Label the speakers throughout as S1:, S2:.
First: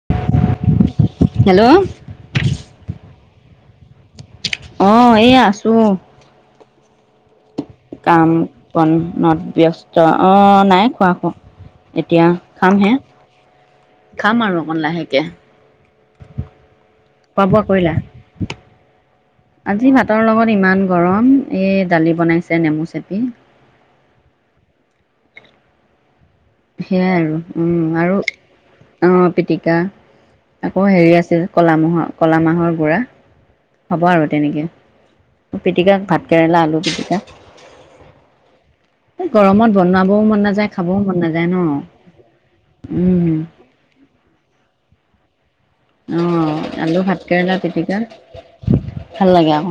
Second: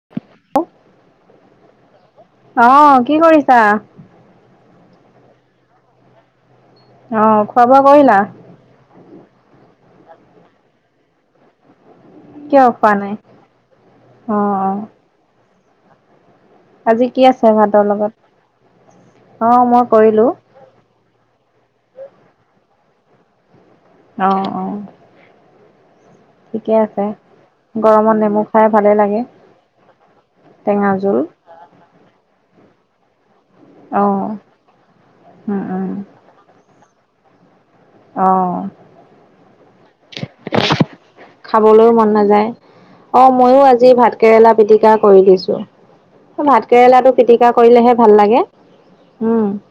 S1: [unintelligible]
S2: Hello.
S1: অঁ কি কৰিছা?
S2: অঁ এই আছোঁ।
S1: অঁ খোৱা বোৱা কৰিলা?
S2: পণত ব্যস্ত, অঁ নাই খোৱা একো, এতিয়া
S1: কিয় খোৱা
S2: খামহে।
S1: নাই?
S2: খাম
S1: অ',
S2: আৰু
S1: অ',
S2: অকণ লাহেকে।
S1: আজি কি
S2: খোৱা
S1: আছে
S2: বোৱা
S1: ভাতৰ
S2: কৰিলা
S1: লগত? অ', মই
S2: আজি ভাতৰ
S1: কৰিলোঁ।
S2: লগত ইমান গৰম, এই দালি বনাইছে নেমু চেপি।
S1: অঁ অঁ।
S2: সেইয়াই আৰু উম আৰু
S1: গৰমত নেমু খাই ভালে লাগে,
S2: অঁ পিটিকা। আকৌ
S1: টেঙা
S2: হেৰি
S1: জোল।
S2: আছিল কলা মাহৰ কলা মাহৰ গুড়া। হ'ব আৰু
S1: অ',
S2: তেনেকে,
S1: উম, উম।
S2: পিটিকা ভাত কেৰেলা আলু পিটিকা।
S1: অঁ।
S2: এ গৰমত বনাৱাও মন নাযায় খাবও মন নাযায়
S1: খাবলৈও মন নাযায়।
S2: ন,
S1: অ',
S2: উম।
S1: ময়ো আজি ভাত কেৰেলা পিটিকা কৰি দিছো,
S2: অঁ
S1: ভাত
S2: আলু
S1: কেৰেলাটো
S2: ভাত
S1: পিটিকা
S2: কেৰেলা
S1: কৰিলেহে ভাল লাগে।
S2: ভাল
S1: উম,
S2: লাগে অঁ।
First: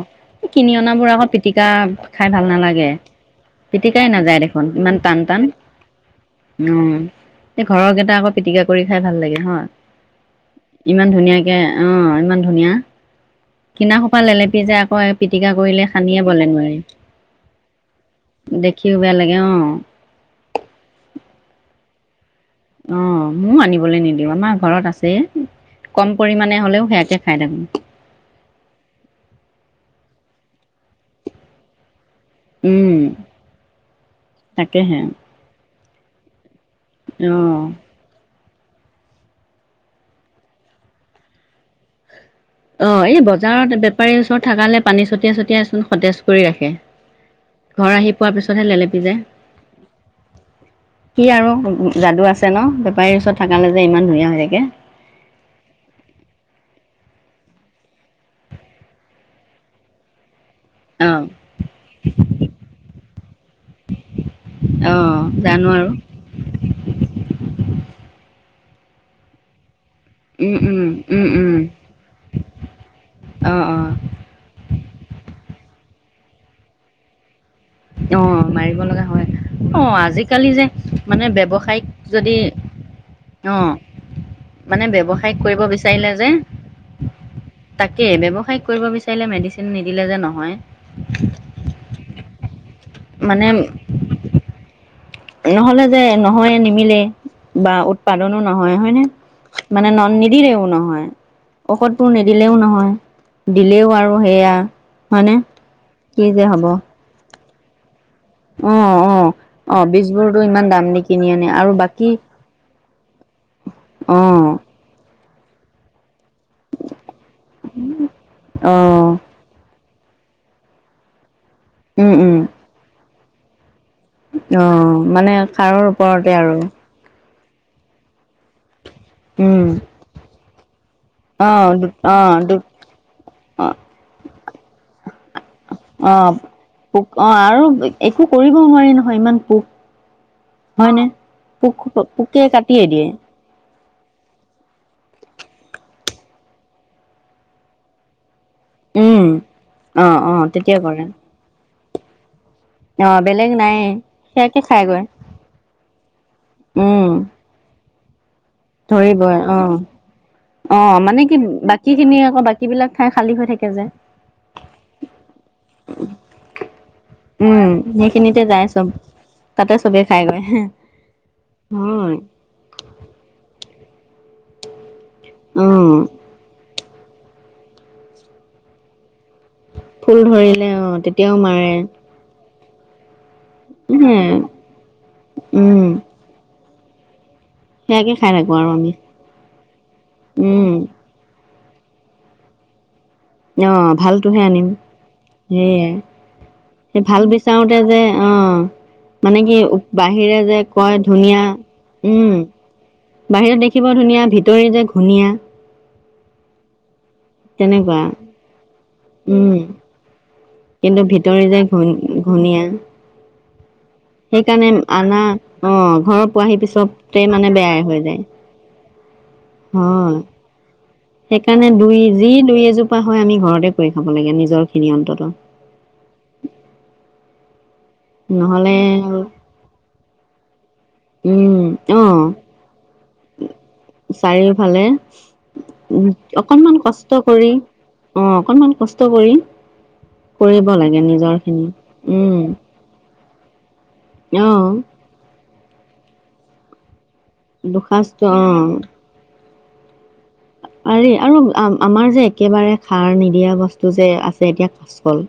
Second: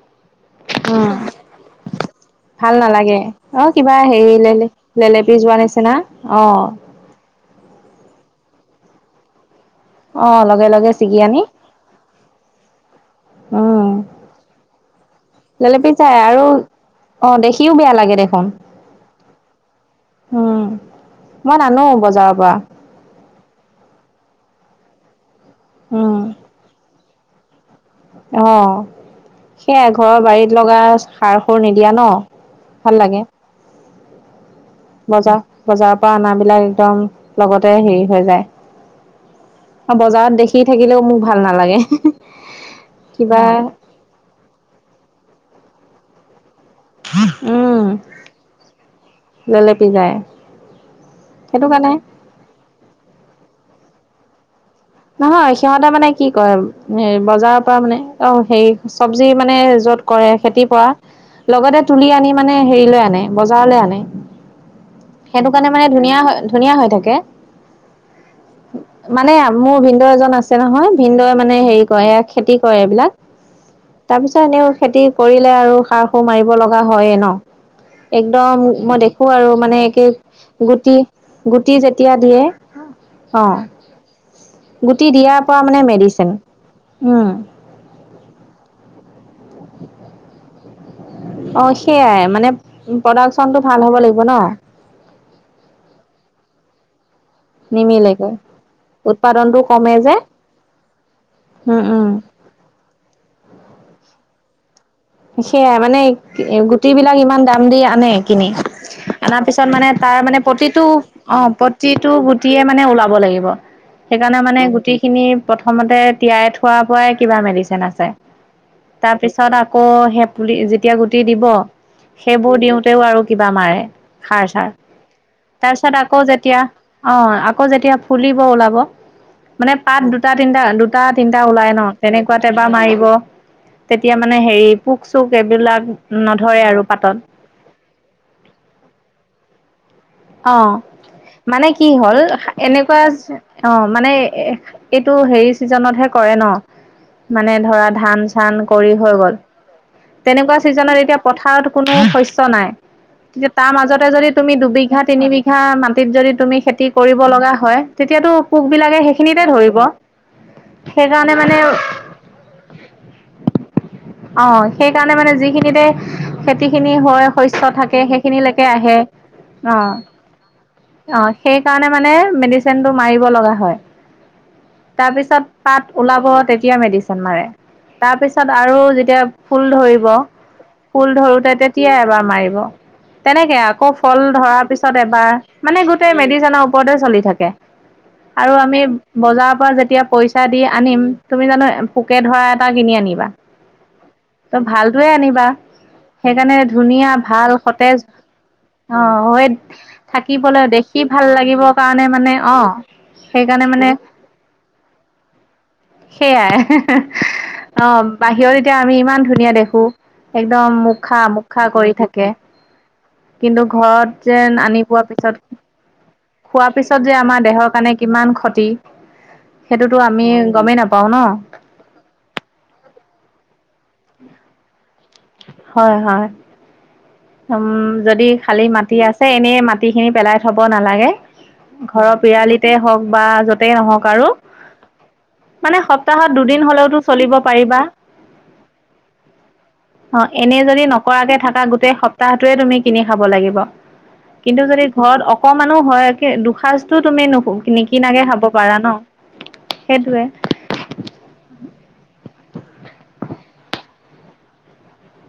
S2: কিনি অনাবোৰ
S1: উম,
S2: আকৌ পিটিকা খায় ভাল নালাগে, পিটিকাই নাযায় দেখোন ইমান টান
S1: জেলেপি
S2: টান
S1: যোৱা নিছিনা অঁ।
S2: উম, এই ঘৰৰ কেইটা আকৌ পিটিকা কৰি খায় ভাল লাগে হয়।
S1: অঁ অলপ
S2: ইমান ধুনীয়াকে অঁ ইমান ধুনীয়া!
S1: উম
S2: কিনা সোপা লেলেপি যায় আকৌ পিটিকা কৰিলে সানিয়ে বলে নোৱাৰি।
S1: অঁ দেখিও বেয়া লাগে দেখোন।
S2: দেখিও বেয়া লাগে অ
S1: উম মই নানো বজাৰৰ পৰা।
S2: অঁ মইও আনিবলে নিদিওঁ আমাৰ ঘৰত আছে,
S1: উম
S2: কম পৰিমাণে হ'লেও সেয়াকে খায় থাকো।
S1: অঁ সেয়াই ঘৰৰ বাৰীত লগা সাৰ সুৰ নিদিয়া ন। ভাল
S2: উম
S1: লাগে
S2: তাকেহে।
S1: বজাৰ বজাৰৰ পৰা অনা বিলাক একদম
S2: অ
S1: লগতে হেৰি হৈ যায়। আৰু বজাৰত দেখি থাকিলেও মোক ভাল নালাগে।
S2: অ, এই
S1: কিবা
S2: বজাৰত বেপাৰীৰ ওচৰত থাকালে পানী চটিয়াই চটিয়াই চোন সতেজ কৰি ৰাখে।
S1: উম।
S2: খোৱাৰ পিছতহে লেলেপি যায়,
S1: লেলেপি যায়
S2: কি আৰু
S1: সেইটো কাৰণে
S2: যাদু আছ ছে ন'? বেপাৰীৰ ওচৰত থাকালে যে ইমান ধুনীয়া হৈ থাকে।
S1: নহয় সিহঁতে মানে কি কৰে, বজাৰৰ পৰা মানে অ হেৰি চব্জি মানে য'ত কৰে খেতিৰ পৰা,
S2: অ',
S1: লগতে তুলি আনি মানে হেৰিলৈ আনে বজাৰলে আনে।
S2: অ', জানো
S1: সেইটোকাৰণে মানে
S2: আৰু
S1: ধুনীয়া হৈ ধুনীয়া হৈ থাকে, মানে মোৰ ভিনদৌ এজন
S2: উম,
S1: আছে
S2: উম,
S1: নহয়,
S2: উম,
S1: ভিনদৌই
S2: উম,
S1: মানে হেৰি কৰে এইয়া খেতি কৰে এইবিলাক।
S2: অ', অ',
S1: তাৰপিছত এনেও খেতি কৰিলে আৰু সাৰ সুৰ মাৰিব লগা হয়ে ন'?
S2: [unintelligible] অঁ,
S1: একদম
S2: মাৰিব
S1: মই
S2: লগা
S1: দেখো
S2: হয়,
S1: আৰু মানে
S2: অঁ
S1: একে
S2: আজিকালি যে
S1: গুটি
S2: মানে
S1: গুটি যেতিয়া
S2: ব্যৱসায়িক যদি
S1: দিয়ে অ
S2: অঁ, মানে
S1: গুটি
S2: ব্যৱসায়িক
S1: দিয়াৰ পৰা
S2: কৰিব
S1: মানে
S2: বিচাৰিলে যে
S1: মেডিচিন উম
S2: তাকে ব্যৱসায়িক কৰিব বিচাৰিলে মেডিচিন নিদিলে যে নহয়।
S1: অঁ, সেইয়াই মানে,
S2: মানে
S1: প্ৰডাকচনটো ভাল হ'ব লাগিব ন'।
S2: নহ'লে যে নহয়ে নিমিলে। বা
S1: নিমিলেগৈ
S2: উৎপাদনো নহয়, হয়নে?
S1: উৎপাদনটো
S2: মানে
S1: কমে
S2: ন
S1: যে
S2: নিদিলেও নহয়।
S1: উম উম
S2: ঔষধবোৰ নিদিল লেও নহয় দিলেও আৰু সেয়া হয়নে
S1: সেয়াই মানে
S2: কি যে হ'ব
S1: গুটেই বিলাক ইমান দাম দি আনে কিনি,
S2: অ অ
S1: অনাৰ পিছত
S2: অ
S1: মানে তাৰ মানে
S2: বীজবোৰতো ইমান
S1: প্ৰতিটো
S2: দাম দি কিনি
S1: অ
S2: আনে আৰু বাকী
S1: প্ৰতিটো গুটিয়ে মানে ওলাব লাগিব,
S2: অ
S1: সেইকাৰণে মানে গুটি খিনি প্ৰথমতে তিয়াই থ থোৱা পৰাই কিবা মেডিচিন আছে,
S2: অ
S1: তাৰপিছত আ আকৌ সে পুলি, যেতিয়া গুটি দিব
S2: উম উম
S1: সেইবোৰ দিওঁতেও আৰু কিবা মাৰে।
S2: অ
S1: সাৰ-চাৰ,
S2: মানে সাৰৰ
S1: তাৰপিছত আকৌ
S2: ওপৰতে আৰু
S1: যেতিয়া অ, আকৌ যেতিয়া ফুলিব ওলাব
S2: উম
S1: মানে পাত দুটা তিনিটা দু টা তিনিটা
S2: অ
S1: ওলাই ন
S2: দু অ
S1: তেনেকুৱাতে
S2: দু
S1: এবাৰ মাৰিব,
S2: অ
S1: তেতিয়া মানে হেৰি পোক-চোক এইবিলাক
S2: অ
S1: নধৰে আৰু
S2: পোক অ
S1: পাতত।
S2: আৰু একো কৰিবও নোৱাৰি নহয় ইমান পোক।
S1: অ
S2: হয়নে?
S1: মানে
S2: পোক
S1: কি হ'ল
S2: পোকে কাটিয়ে
S1: এনেকুৱা
S2: দিয়ে।
S1: অ মানে এইটো হেৰি চিজনতহে কৰে ন মানে ধৰা ধান ধান কৰি হৈ
S2: উম
S1: গ'ল,
S2: অ অ
S1: তেনেকুৱা
S2: তেতিয়া
S1: ছিজনত
S2: কৰে
S1: এতিয়া পথাৰত কোনো শস্য নাই।
S2: অ বেলেগ
S1: তেতিয়া তাৰ
S2: নাই
S1: মাজতে যদি তুমি
S2: সেয়াকে
S1: ডুবি বিঘা
S2: খাইগৈ
S1: তিনি বিঘা মাটিত যদি তুমি খেতি
S2: উম
S1: কৰিব লগা হয় তেতিয়াতো পোকবিলাকে
S2: ধৰিবই
S1: সেইখিনিতে
S2: অ
S1: ধৰিব।
S2: অ মানে কি বাকী খিনি আকৌ বাকী বিলাক ঠাই খালী থাকে যে।
S1: অ সেইকাৰণে মানে যিখিনিতে খেতি খিনি হয়
S2: উম
S1: শস্য থাকে
S2: সেইখিনিতে যায়
S1: সেইখিনিলেকে
S2: চব
S1: আহে। অ
S2: তাতে চবে খাইগৈ
S1: অ সেইকাৰণে মানে
S2: হয়
S1: মেডিচ চেনটো মাৰিব লগা হয়, তাৰপিছত
S2: অ
S1: পাত ওলাব তে তিয়া মেডিচিন মাৰে, তাৰপিছত আৰু যেতিয়া ফুল ধৰিব,
S2: ফুল ধৰিলে অ
S1: ফুল
S2: তেতিয়াও
S1: ধৰোতে
S2: মাৰে
S1: তেতিয়াই এবাৰ মাৰিব। তেনেকে আকৌ
S2: হে
S1: ফল ধৰা পিছত এবাৰ মানে
S2: উম
S1: গোটেই মেডিচিনৰ ওপৰতে চলি থাকে।
S2: সেয়াকে খাই থাকো
S1: আৰু আমি বজাৰৰ পৰা যেতিয়া পইচা দি
S2: উম
S1: আনিম তুমি জানো পোকে ধৰা এটা কিনি আনিবা?
S2: অ ভালটোহে
S1: ত'
S2: আনিম
S1: ভালটোৱে আনিবা,
S2: সেয়াই
S1: সেইকাৰণে
S2: সেই
S1: ধুনীয়া, ভাল,
S2: বিচাৰোতে যে
S1: সতেজ
S2: অ
S1: অ
S2: মানে
S1: হৈ
S2: কি বাহিৰে যে
S1: থাকিবলৈ
S2: কয়
S1: দেখি ভাল
S2: ধুনীয়া
S1: লাগিবৰ কাৰণে মানে
S2: উম
S1: অ
S2: বাহিৰত
S1: সেইকাৰণে
S2: দেখিব
S1: মানে
S2: ধুনীয়া ভিতৰি যে ধুনীয়া।
S1: সেইয়াই, অ
S2: তেনেকুৱা
S1: বাহিৰত এতিয়া আমি ইমান ধুনীয়া
S2: উম
S1: দেখো। একদম
S2: কিন্তু ভিতৰি যে
S1: মোকখা-মোকখা
S2: ঘূণ
S1: কৰি থাকে,
S2: ঘূণীয়া
S1: কিন্তু ঘৰত যেন
S2: সেইকাৰণে
S1: আনি পোৱাৰ
S2: আনা
S1: পিছত,
S2: অঁ ঘৰ পোৱাহি
S1: খোৱাৰ পিছত যে
S2: পিছতে
S1: আমাৰ
S2: মানে
S1: দেহৰ
S2: বেয়াই
S1: কাৰণে
S2: হৈ যায়
S1: কিমান ক্ষতি। সেইটোতো
S2: হয়
S1: আমি গমেই নাপাও ন।
S2: সেইকাৰণে দুই যি দুই এজোপা হয় আমি ঘৰতে কৰি খাব লাগে নিজৰ খিনি অন্তত।
S1: হয় হয়। উম যদি খালী
S2: নহ'লে
S1: মাটি আছে এনেই মাটিখিনি পেলাই থ'ব নালাগে ঘৰৰ
S2: অঁ
S1: পিৰালিত তে হওঁক বা য'তেই নহওঁক আৰু
S2: ফালে
S1: মানে সপ্তাহত দুদিন হলেওতো চলিব
S2: কৰি
S1: পাৰিবা।
S2: অঁ অকণমান কষ্ট কৰি
S1: এনে
S2: কৰিব
S1: যদি
S2: লাগে
S1: নকৰাকে থকা
S2: নিজৰখিনি
S1: গোটেই সপ্তাহটোৱে তুমি কিনি খাব লাগিব
S2: অঁ
S1: কিন্তু যদি ঘৰত অকণমান হয় দুখাজ তুমি নিকিনাকে
S2: দুসাঁজটো
S1: খাব
S2: অঁ
S1: পাৰা ন, সেইটোৱে।
S2: পাৰি আৰু আ-আমাৰ যে একেবাৰে সাৰ নিদিয়া বস্তু যে আছে এতিয়া কাচ কল।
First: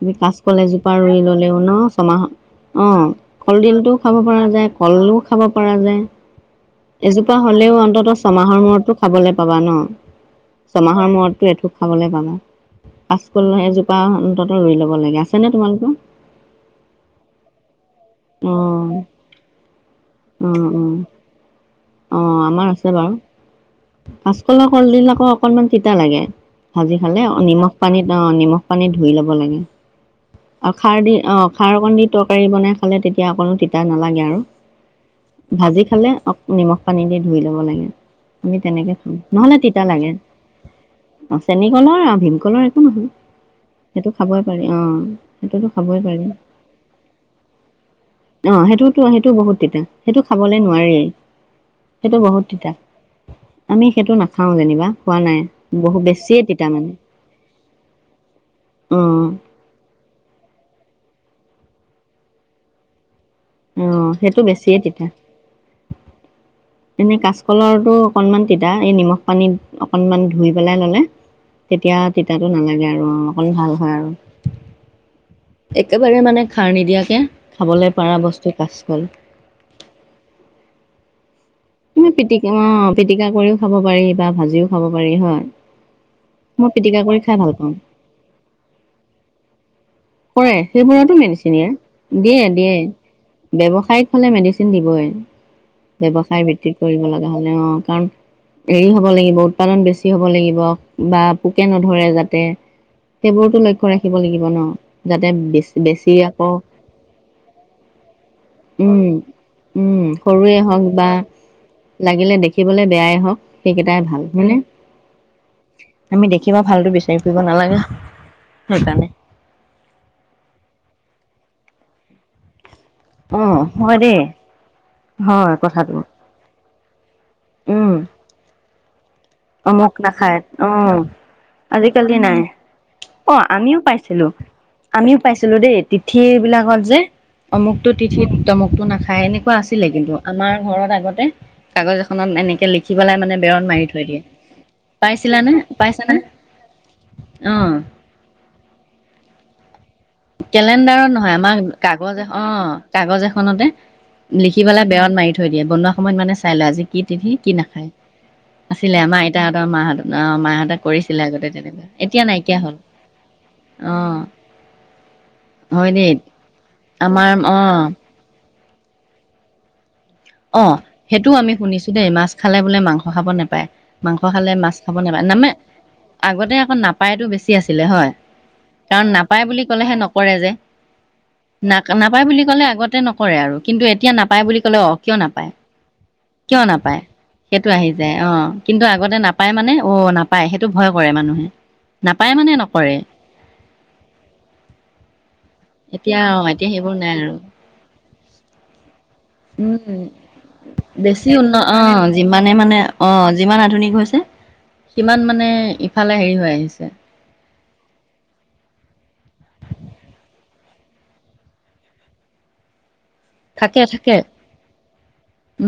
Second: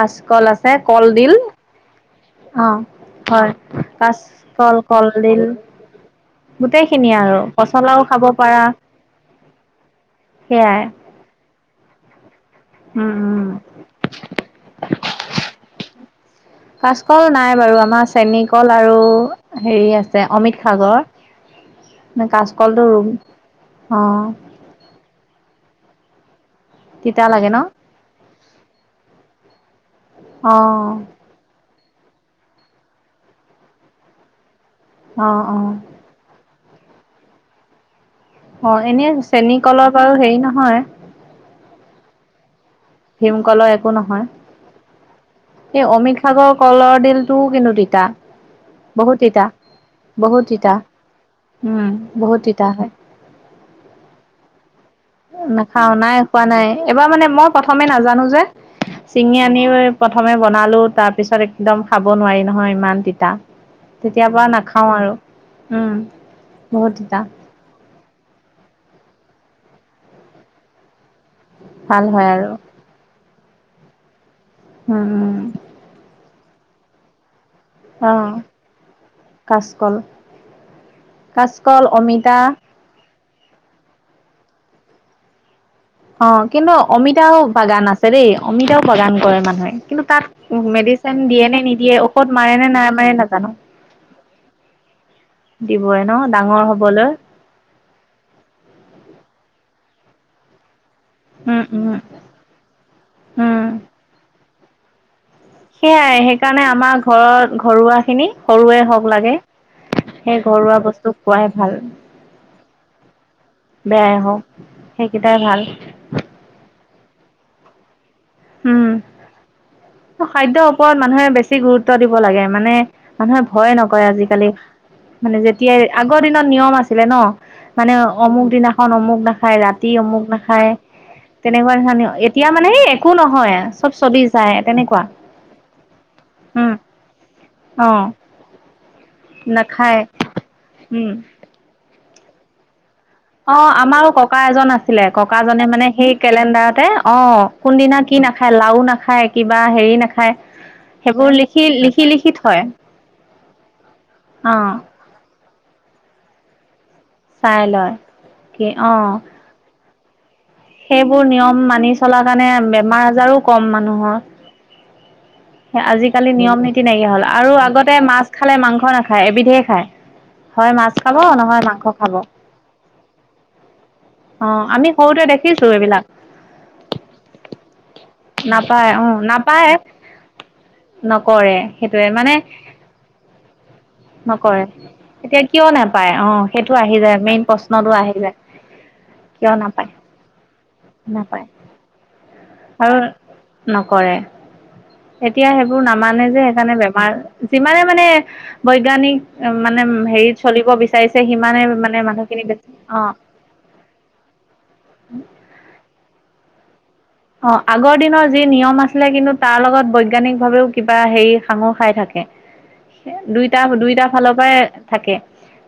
S2: তুমি কাচ কল
S1: আছে
S2: এজোপা ৰুই
S1: কলডিল
S2: ললেও ন ছমাহত অ
S1: হয়
S2: কলদিলটোও খাব পৰা যায়
S1: কাচকল
S2: কলো খাব
S1: কলডিল
S2: পৰা
S1: গোটেইখিনি
S2: যায়।
S1: আৰু
S2: এজোপা হলেও
S1: পচলাও
S2: অন্তত
S1: খাব পাৰা
S2: ছমাহৰ মূৰতো খাবলৈ পাবা ন।
S1: সেয়াই
S2: ছমাহৰ মূৰতটো এটো খাবলৈ পাবা,
S1: উম
S2: কাচকল
S1: উম
S2: এজোপা অন্তত ৰুই ল'ব লাগে, আছেনে তোমালোকৰ?
S1: কাচকল নাই বাৰু আমাৰ চেনী
S2: অ
S1: কল আৰু হেৰি আছে
S2: অ
S1: অমিত
S2: অ
S1: সাগৰ।
S2: অ
S1: ন কাচকলটো ৰুম অ।
S2: কলৰ কলডিল আকৌ অকণমান তিতা লাগে। ভাজি খালে
S1: তিতা লাগে ন
S2: নিমখ পানীত অ নিমখ পানী ধুই ল'ব লাগে।
S1: অ',
S2: আৰু খাৰ দি অ খাৰ অকণ দি তৰকাৰী বনাই খালে তেতিয়া অকণো তিতা নালাগে আৰু।
S1: অ', অ',
S2: ভাজি খালে অক নিমখ পানী দি ধুই ল'ব লাগে। আমি
S1: অ',
S2: তেনেকে
S1: এনে
S2: খাম, নহলে
S1: চেনী
S2: তিতা
S1: কলৰ
S2: লাগে।
S1: বাৰু হেৰি নহয়
S2: অ চেনী কলৰ আৰু ভীমকলৰ নহয়
S1: ভীমকলৰ একো
S2: সেইটো খাবই পাৰি অ সেইটোতো
S1: নহয়। এই
S2: খাবই
S1: অমিত
S2: পাৰি
S1: সাগৰ কলৰ দিল তো কিন্তু তিতা।
S2: অ সেইটোতো সেইটো বহুত তিতা, সেইটো
S1: বহুত
S2: খাবলে
S1: তিতা
S2: নোৱাৰি।
S1: উম বহুত তিতা হয়।
S2: আমি সেইটো নাখাওঁ যেনিবা। খোৱা নাই
S1: এ নাখাও
S2: বহু
S1: নাই
S2: বেছিয়ে
S1: খোৱা
S2: তিতা
S1: নাই এবাৰ মানে মই প্ৰথমে নাজানো যে
S2: অ
S1: চিঙি আনি প্ৰথমে বনালো তাৰপিছত একদম খাব নোৱাৰি নহয় ইমান তিতা।
S2: অ
S1: তেতিয়া
S2: সেইটো
S1: পৰা
S2: বেছিয়ে
S1: নাখাওঁ
S2: তিতা
S1: আৰু উম। বহুত
S2: এনে
S1: তিতা
S2: কাচকলৰটো অকনমান তিতা, এই নিমখ পানীত অকনমান ধুই পেলাই ললে। তেতিয়া
S1: ভাল হয় আৰু
S2: তিতাটো নালাগে আৰু অ অকণ ভাল হয় আৰু।
S1: উম উম।
S2: একেবাৰে মানে খাৰ নিদিয়াকে খাবলৈ পাৰা
S1: অ',
S2: বস্তু কাচকল।
S1: কাচকল। কাচকল। অমিতা
S2: পটিকি অ পিটিকা কৰিও খাব পাৰি বা ভাজিও খাব পাৰি হয়।
S1: অ
S2: মই
S1: কিন্তু
S2: পিটিকা কৰি
S1: অমিতাও
S2: খাই ভাল পাওঁ
S1: বাগান আছে দেই অমিতাও বাগান কৰে মানুহে কিন্তু তাত উ
S2: কৰে সেইবোৰতো
S1: মেডিচিন দিয়ে নে
S2: মেডিচিনে
S1: নিদিয়ে ঔষধ
S2: দিয়ে
S1: মাৰে নে
S2: দিয়ে
S1: নামাৰে নাজানো।
S2: ব্যৱসায়িক হলে মেডিচিন দিবই
S1: দিবই ন
S2: ব্যৱসায়
S1: ডাঙৰ হ
S2: ভিত্তিত কৰিব লগা হলে অ, কাৰণ হেৰি হব লাগিব উৎপাদন বেছি হব লাগিব। বা
S1: উম
S2: পোকে
S1: উম
S2: নধৰে যাতে সেইবোৰতো
S1: উম
S2: লক্ষ্য ৰাখিব লাগিব ন যাতে বে
S1: সেয়াই সেইকাৰণে আমাৰ ঘৰত ঘৰুৱাখিনি সৰুৱে
S2: উম
S1: হওঁক লাগে
S2: উম
S1: সেই
S2: সৰুৱে
S1: ঘৰুৱা
S2: হওক বা
S1: বস্তু খোৱাই ভাল।
S2: লাগিলে দেখিবলে বেয়াই হওঁক, সেইকেইটাই
S1: বেয়াই
S2: ভাল
S1: হওক
S2: হয়নে?
S1: সেইকেইটাই ভাল
S2: আমি দেখিবা ভালটো বিচাৰি ফুৰিব নালাগা
S1: উম
S2: সেইকাৰণে।
S1: খাদ্যৰ ওপৰত মানুহে বেছি গুৰুত্ব দিব লাগে মানে, মানুহে
S2: অ'
S1: ভয়ে
S2: হয়
S1: নকৰে
S2: দেই
S1: আজিকালি। মানে
S2: হয়
S1: যেতিয়াই
S2: কথাটো
S1: আগৰদিনত নিয়ম আছিলে ন
S2: উম
S1: মানে অমুক দিনাখন অমুক না খাই ৰাতি অমুক নাখায় তেনেকুৱা ধৰণ
S2: আজিকালি নাই
S1: এতিয়া মানে এই
S2: অ'
S1: হয়
S2: আমিও
S1: চব চলি
S2: পাইছিলো
S1: যায়।
S2: আমিও পাইছিলো দেই তিথি
S1: উম
S2: বিলাকত যে অমুকটো
S1: অ
S2: তিথিত তমুকটো নাখায় এনেকুৱা আছিলে
S1: নাখায়
S2: কিন্তু আমাৰ ঘৰত
S1: উম
S2: আগতে কাগজ এখনত এনেকে লিখ [unintelligible] মানে বেৰত
S1: অ',
S2: মাৰি থৈ
S1: আমাৰো
S2: দিয়ে
S1: ককা এজন আছিলে আছিলে ককা
S2: পাইছিলানে
S1: জনে মানে সেই
S2: পাইছানে?
S1: কেলেণ্ডাৰতে অ' কোন দিনা কি নাখায় লাও নাখায় কিবা হেৰি নাখায়
S2: কেলেণ্ডাৰো
S1: সেইবোৰ
S2: নহয় আমাৰ
S1: লিখি লিখি
S2: কাগজ
S1: লিখি
S2: এখন
S1: থয়
S2: অ' কাগজ এখনতে
S1: অ
S2: লিখি পেলাই বেৰত মাৰি থৈ দিয়ে বনোৱা সময়ত মানে চাই লোৱা আজি কি তিথি কি
S1: চাই
S2: নাখায়
S1: লয় কি অ
S2: আছিলে আমাৰ আইতাহঁতৰ মাহঁত অ' মাহঁত
S1: সেইবোৰ
S2: কৰিছিলে আগতে
S1: নিয়ম
S2: তেনেকুৱা
S1: মানি চলাৰ
S2: এতিয়া
S1: কাৰণে
S2: নাইকিয়া
S1: বেমাৰ আজাৰো কম
S2: হ'ল
S1: মানুহৰ
S2: অ'। হয় দেই
S1: আজিকালি নিয়ম নীতি নাইকিয়া হ'ল
S2: আমাৰ
S1: আৰু
S2: অ'
S1: আগতে মাছ খালে মাংস নাখায় এবিধে খায়। হয়
S2: অ'
S1: মাছ খাব
S2: সেইটোও আমি
S1: নহয় মাংস
S2: শুনিছো দেই
S1: খাব।
S2: মাছ খালে বোলে মাংস খাব নেপায়। মাংস খালে
S1: অ'
S2: মাছ
S1: আমি
S2: খাব
S1: সৰুতে
S2: নাপায় নানে
S1: দেখিছো এইবিলাক
S2: আগতে আকৌ নাপায়তো বেছি আছিলে হয়।
S1: নাপায়
S2: কাৰণ
S1: অ'
S2: নাপায় বুলি কলেহে নকৰে যে।
S1: নকৰে
S2: ন
S1: সেইটোৱে
S2: নাপায়
S1: মানে
S2: বুলি ক'লে আগতে নকৰে আৰু কিন্তু এতিয়া নাপায় বুলি
S1: নকৰে।
S2: ক'লে অ' কিয়
S1: এতিয়া
S2: নাপায়
S1: কিয় নেপায় অ'
S2: কিয়
S1: সেইটো আহি
S2: নাপায়
S1: যায় মেইন
S2: সেইটো
S1: প্ৰশ্নটো আহি
S2: অ
S1: যায়।
S2: কিন্তু আগতে নাপায় মানে অ' নাপায় সেইটো ভয় কৰে
S1: নাপায়
S2: মানুহে নাপায় মানে নক
S1: আৰু নকৰে। এতিয়া সেইবোৰ
S2: এতিয়া
S1: নামানে
S2: অ
S1: যে
S2: এতিয়া
S1: সেইকাৰণে
S2: সেইবোৰ নাই
S1: বেমাৰ
S2: আৰু
S1: যিমানে মানে বৈজ্ঞানিক মানে
S2: উম
S1: হেৰিত চলিব বিচাৰিছে
S2: বেছি উন্নত
S1: সিমানে
S2: অ
S1: মানে মানুহখিনি
S2: যিমানে
S1: বেছি
S2: মানে
S1: অ'।
S2: যিমান আধুনিক হৈছে সিমান মানে ইফালে হেৰি হৈ আহিছে।
S1: অ', আগৰ দিনৰ যি নিয়ম আছিলে কিন্তু তাৰ লগত বৈজ্ঞানিকভাৱেও কিবা হেৰি সাঙুৰ খাই থাকে।
S2: [inaudible]
S1: দুইটা
S2: থাকে
S1: দুইটা
S2: থাকে
S1: ফালৰ পৰাই থাকে।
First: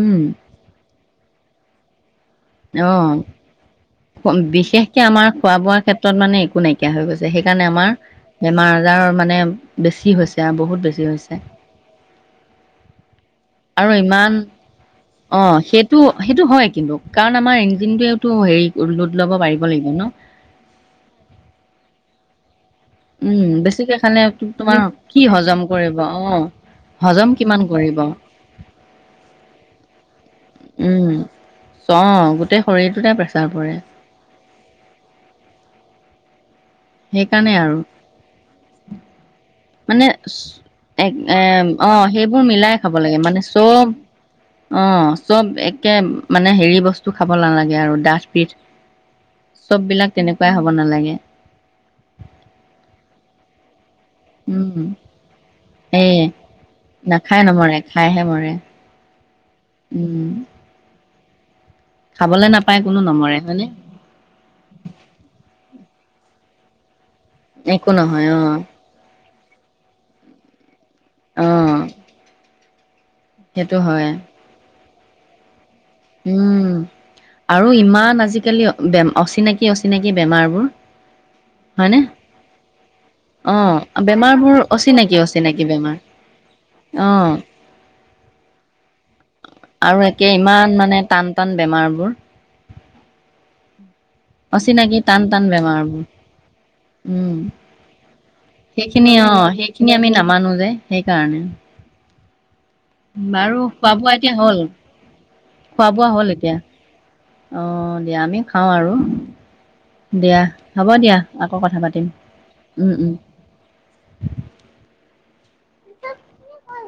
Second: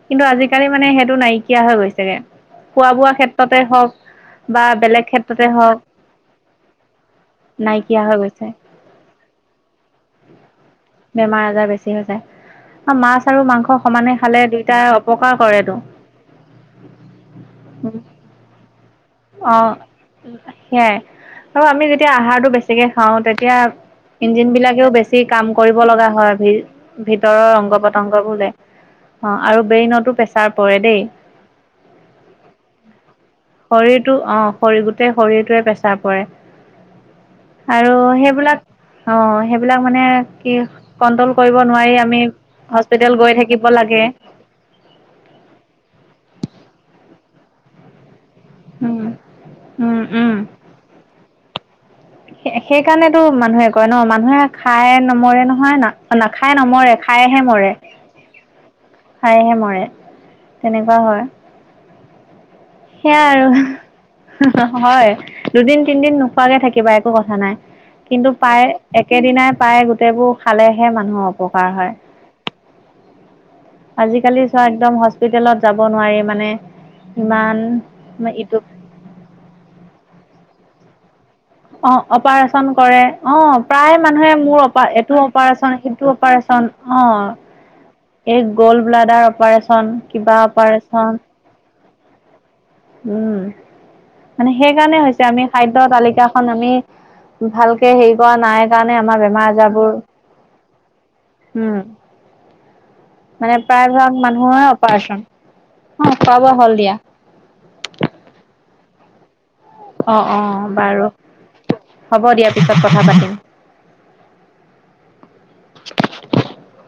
S2: উম
S1: আজি কালি মানে সেইটো নাইকিয়া হৈ গৈছেগে।
S2: অ
S1: খোৱা বোৱা ক্ষেত্ৰতে হওঁক বা
S2: বিশেষকে
S1: বেলেগ
S2: আমাৰ
S1: ক্ষেত্ৰতে
S2: খোৱা বোৱাৰ
S1: হওঁক।
S2: ক্ষেত্ৰত মানে একো নাই। হৈ গৈছে সেইকাৰণে আমাৰ
S1: হৈ গৈছে।
S2: বেমাৰ আজাৰৰ মানে বেছি হৈছে আৰু বহুত বেছি হৈছে।
S1: বেমাৰ [inaudible] মাছ আৰু মাংস সমানে খালে দুইটাই
S2: অ
S1: অপকাৰ কৰেটো।
S2: সেইটো সেইটো হয় কিন্তু কাৰণ আমাৰ ইঞ্জিনতোয়েটো হেৰি লোড ল'ব পাৰিব লাগিব ন।
S1: সেইয়া। আৰু আমি যেতিয়া আহাৰটো বেছিকে খাওঁ
S2: উম
S1: তেতিয়া
S2: বেছিকে খালে তো তোমাৰ
S1: ইঞ্জিনবিলাকেও
S2: কি
S1: বেছি কাম
S2: হজম
S1: কৰিব লগা
S2: অ
S1: হয় ভ
S2: হজম
S1: ভিতৰৰ
S2: কিমান
S1: অংগ
S2: কৰিব
S1: পতংগ বোলে অ' আৰু ব্ৰেইনতো প্ৰেছাৰ পৰে দেই।
S2: উম অ', গোটেই শৰীৰটোতে প্ৰেছাৰ পৰে।
S1: শৰীৰটো অ', শৰীৰৰ গোটেই শৰীৰটোৱে প্ৰেছাৰ পৰে আৰু সেইবিলাক অ', সেইবিলাক মানে কি
S2: এক
S1: কণ্ট্ৰল
S2: এ
S1: কৰিব
S2: অ
S1: নোৱাৰি আমি
S2: সেইবোৰ মিলাই খাব লাগে
S1: হস্পিতেল গৈ
S2: মানে
S1: থাকিব
S2: চব
S1: লাগে।
S2: অ', চব একে মানে হেৰি বস্তু খাব নালাগে আৰু ডাঠ পিঠ।
S1: উম উম
S2: চববিলাক
S1: উম
S2: তেনেকুৱাই হ'ব নালাগে।
S1: সেইকাৰণেতো মানুহে কয় ন মানুহ নে
S2: উম
S1: খাই নমৰে নহয় না
S2: সেয়ে
S1: নাখায় নমৰে
S2: নাখায়
S1: খাইহে মৰে।
S2: নমৰে খাইহে মৰে।
S1: খাইহে মৰে তেনেকুৱা হয়।
S2: খাবলৈ নাপায় কোনো
S1: সেয়াই
S2: নমৰে
S1: আৰু
S2: হয়নে?
S1: হয়, দুদিন তিনদিন নোখোৱাকে থাকিবা একো কথা নাই
S2: একো নহয়
S1: কিন্তু
S2: অ',
S1: প্ৰায় একেদিনাই পায় গোটেইবোৰ খালেহে মানুহৰ অপকাৰ
S2: অ',
S1: হয়।
S2: সেইটো হয়।
S1: আজিকালি চোৱা একদম হস্পিটেলত - যাব নোৱাৰে মানে
S2: উম, আৰু
S1: ইমান-
S2: ইমান
S1: ইটো
S2: আজিকালি বে অচিনাকি- অচিনাকী বেমাৰবোৰ- হয়নে?
S1: অ- অপাৰেচন কৰে। অঁ,
S2: অ',
S1: প্ৰায় মানুহে
S2: বেমাৰবোৰ
S1: মোৰ অপা এইটো
S2: অচিনাকি অচিনাকি
S1: অপাৰেচন,
S2: বেমাৰ
S1: সিটো অপাৰেচন- অঁ,
S2: অ',
S1: এই গল্ডব্লাডাৰ অপাৰেচন,
S2: আৰু একে
S1: কিবা
S2: ইমান
S1: অপাৰেচন।
S2: মানে টান -টান বেমাৰবোৰ।
S1: উম, মানে সেই
S2: অচিনাকি
S1: কাৰণে
S2: টান
S1: হৈছে।
S2: টান
S1: আমি খাদ্যৰ
S2: বেমাৰবোৰ
S1: তালিকাখন আমি-
S2: উম,
S1: ভালকে হেৰি কৰা নাই কাৰণে
S2: সেইখিনি
S1: আমাৰ বেমাৰ
S2: অ', সেইখিনি
S1: আজাৰবোৰ-
S2: আমি নামানো যে সেইকাৰণে।
S1: উম। মানে
S2: বাৰু খোৱা বোৱা
S1: প্ৰায়ভাগ
S2: এতিয়া হ'ল?
S1: মানুহৰ অপাৰচন অ খোৱা বোৱা হ'ল দিয়া
S2: অঁ, দিয়া আমি খাওঁ আৰু।
S1: অ অ
S2: দিয়া, হ'ব
S1: বাৰু
S2: দিয়া আকৌ কথা পাতিম
S1: হ'ব দিয়া পিছত
S2: উম
S1: কথা
S2: -উম।
S1: পাতিম [inaudible]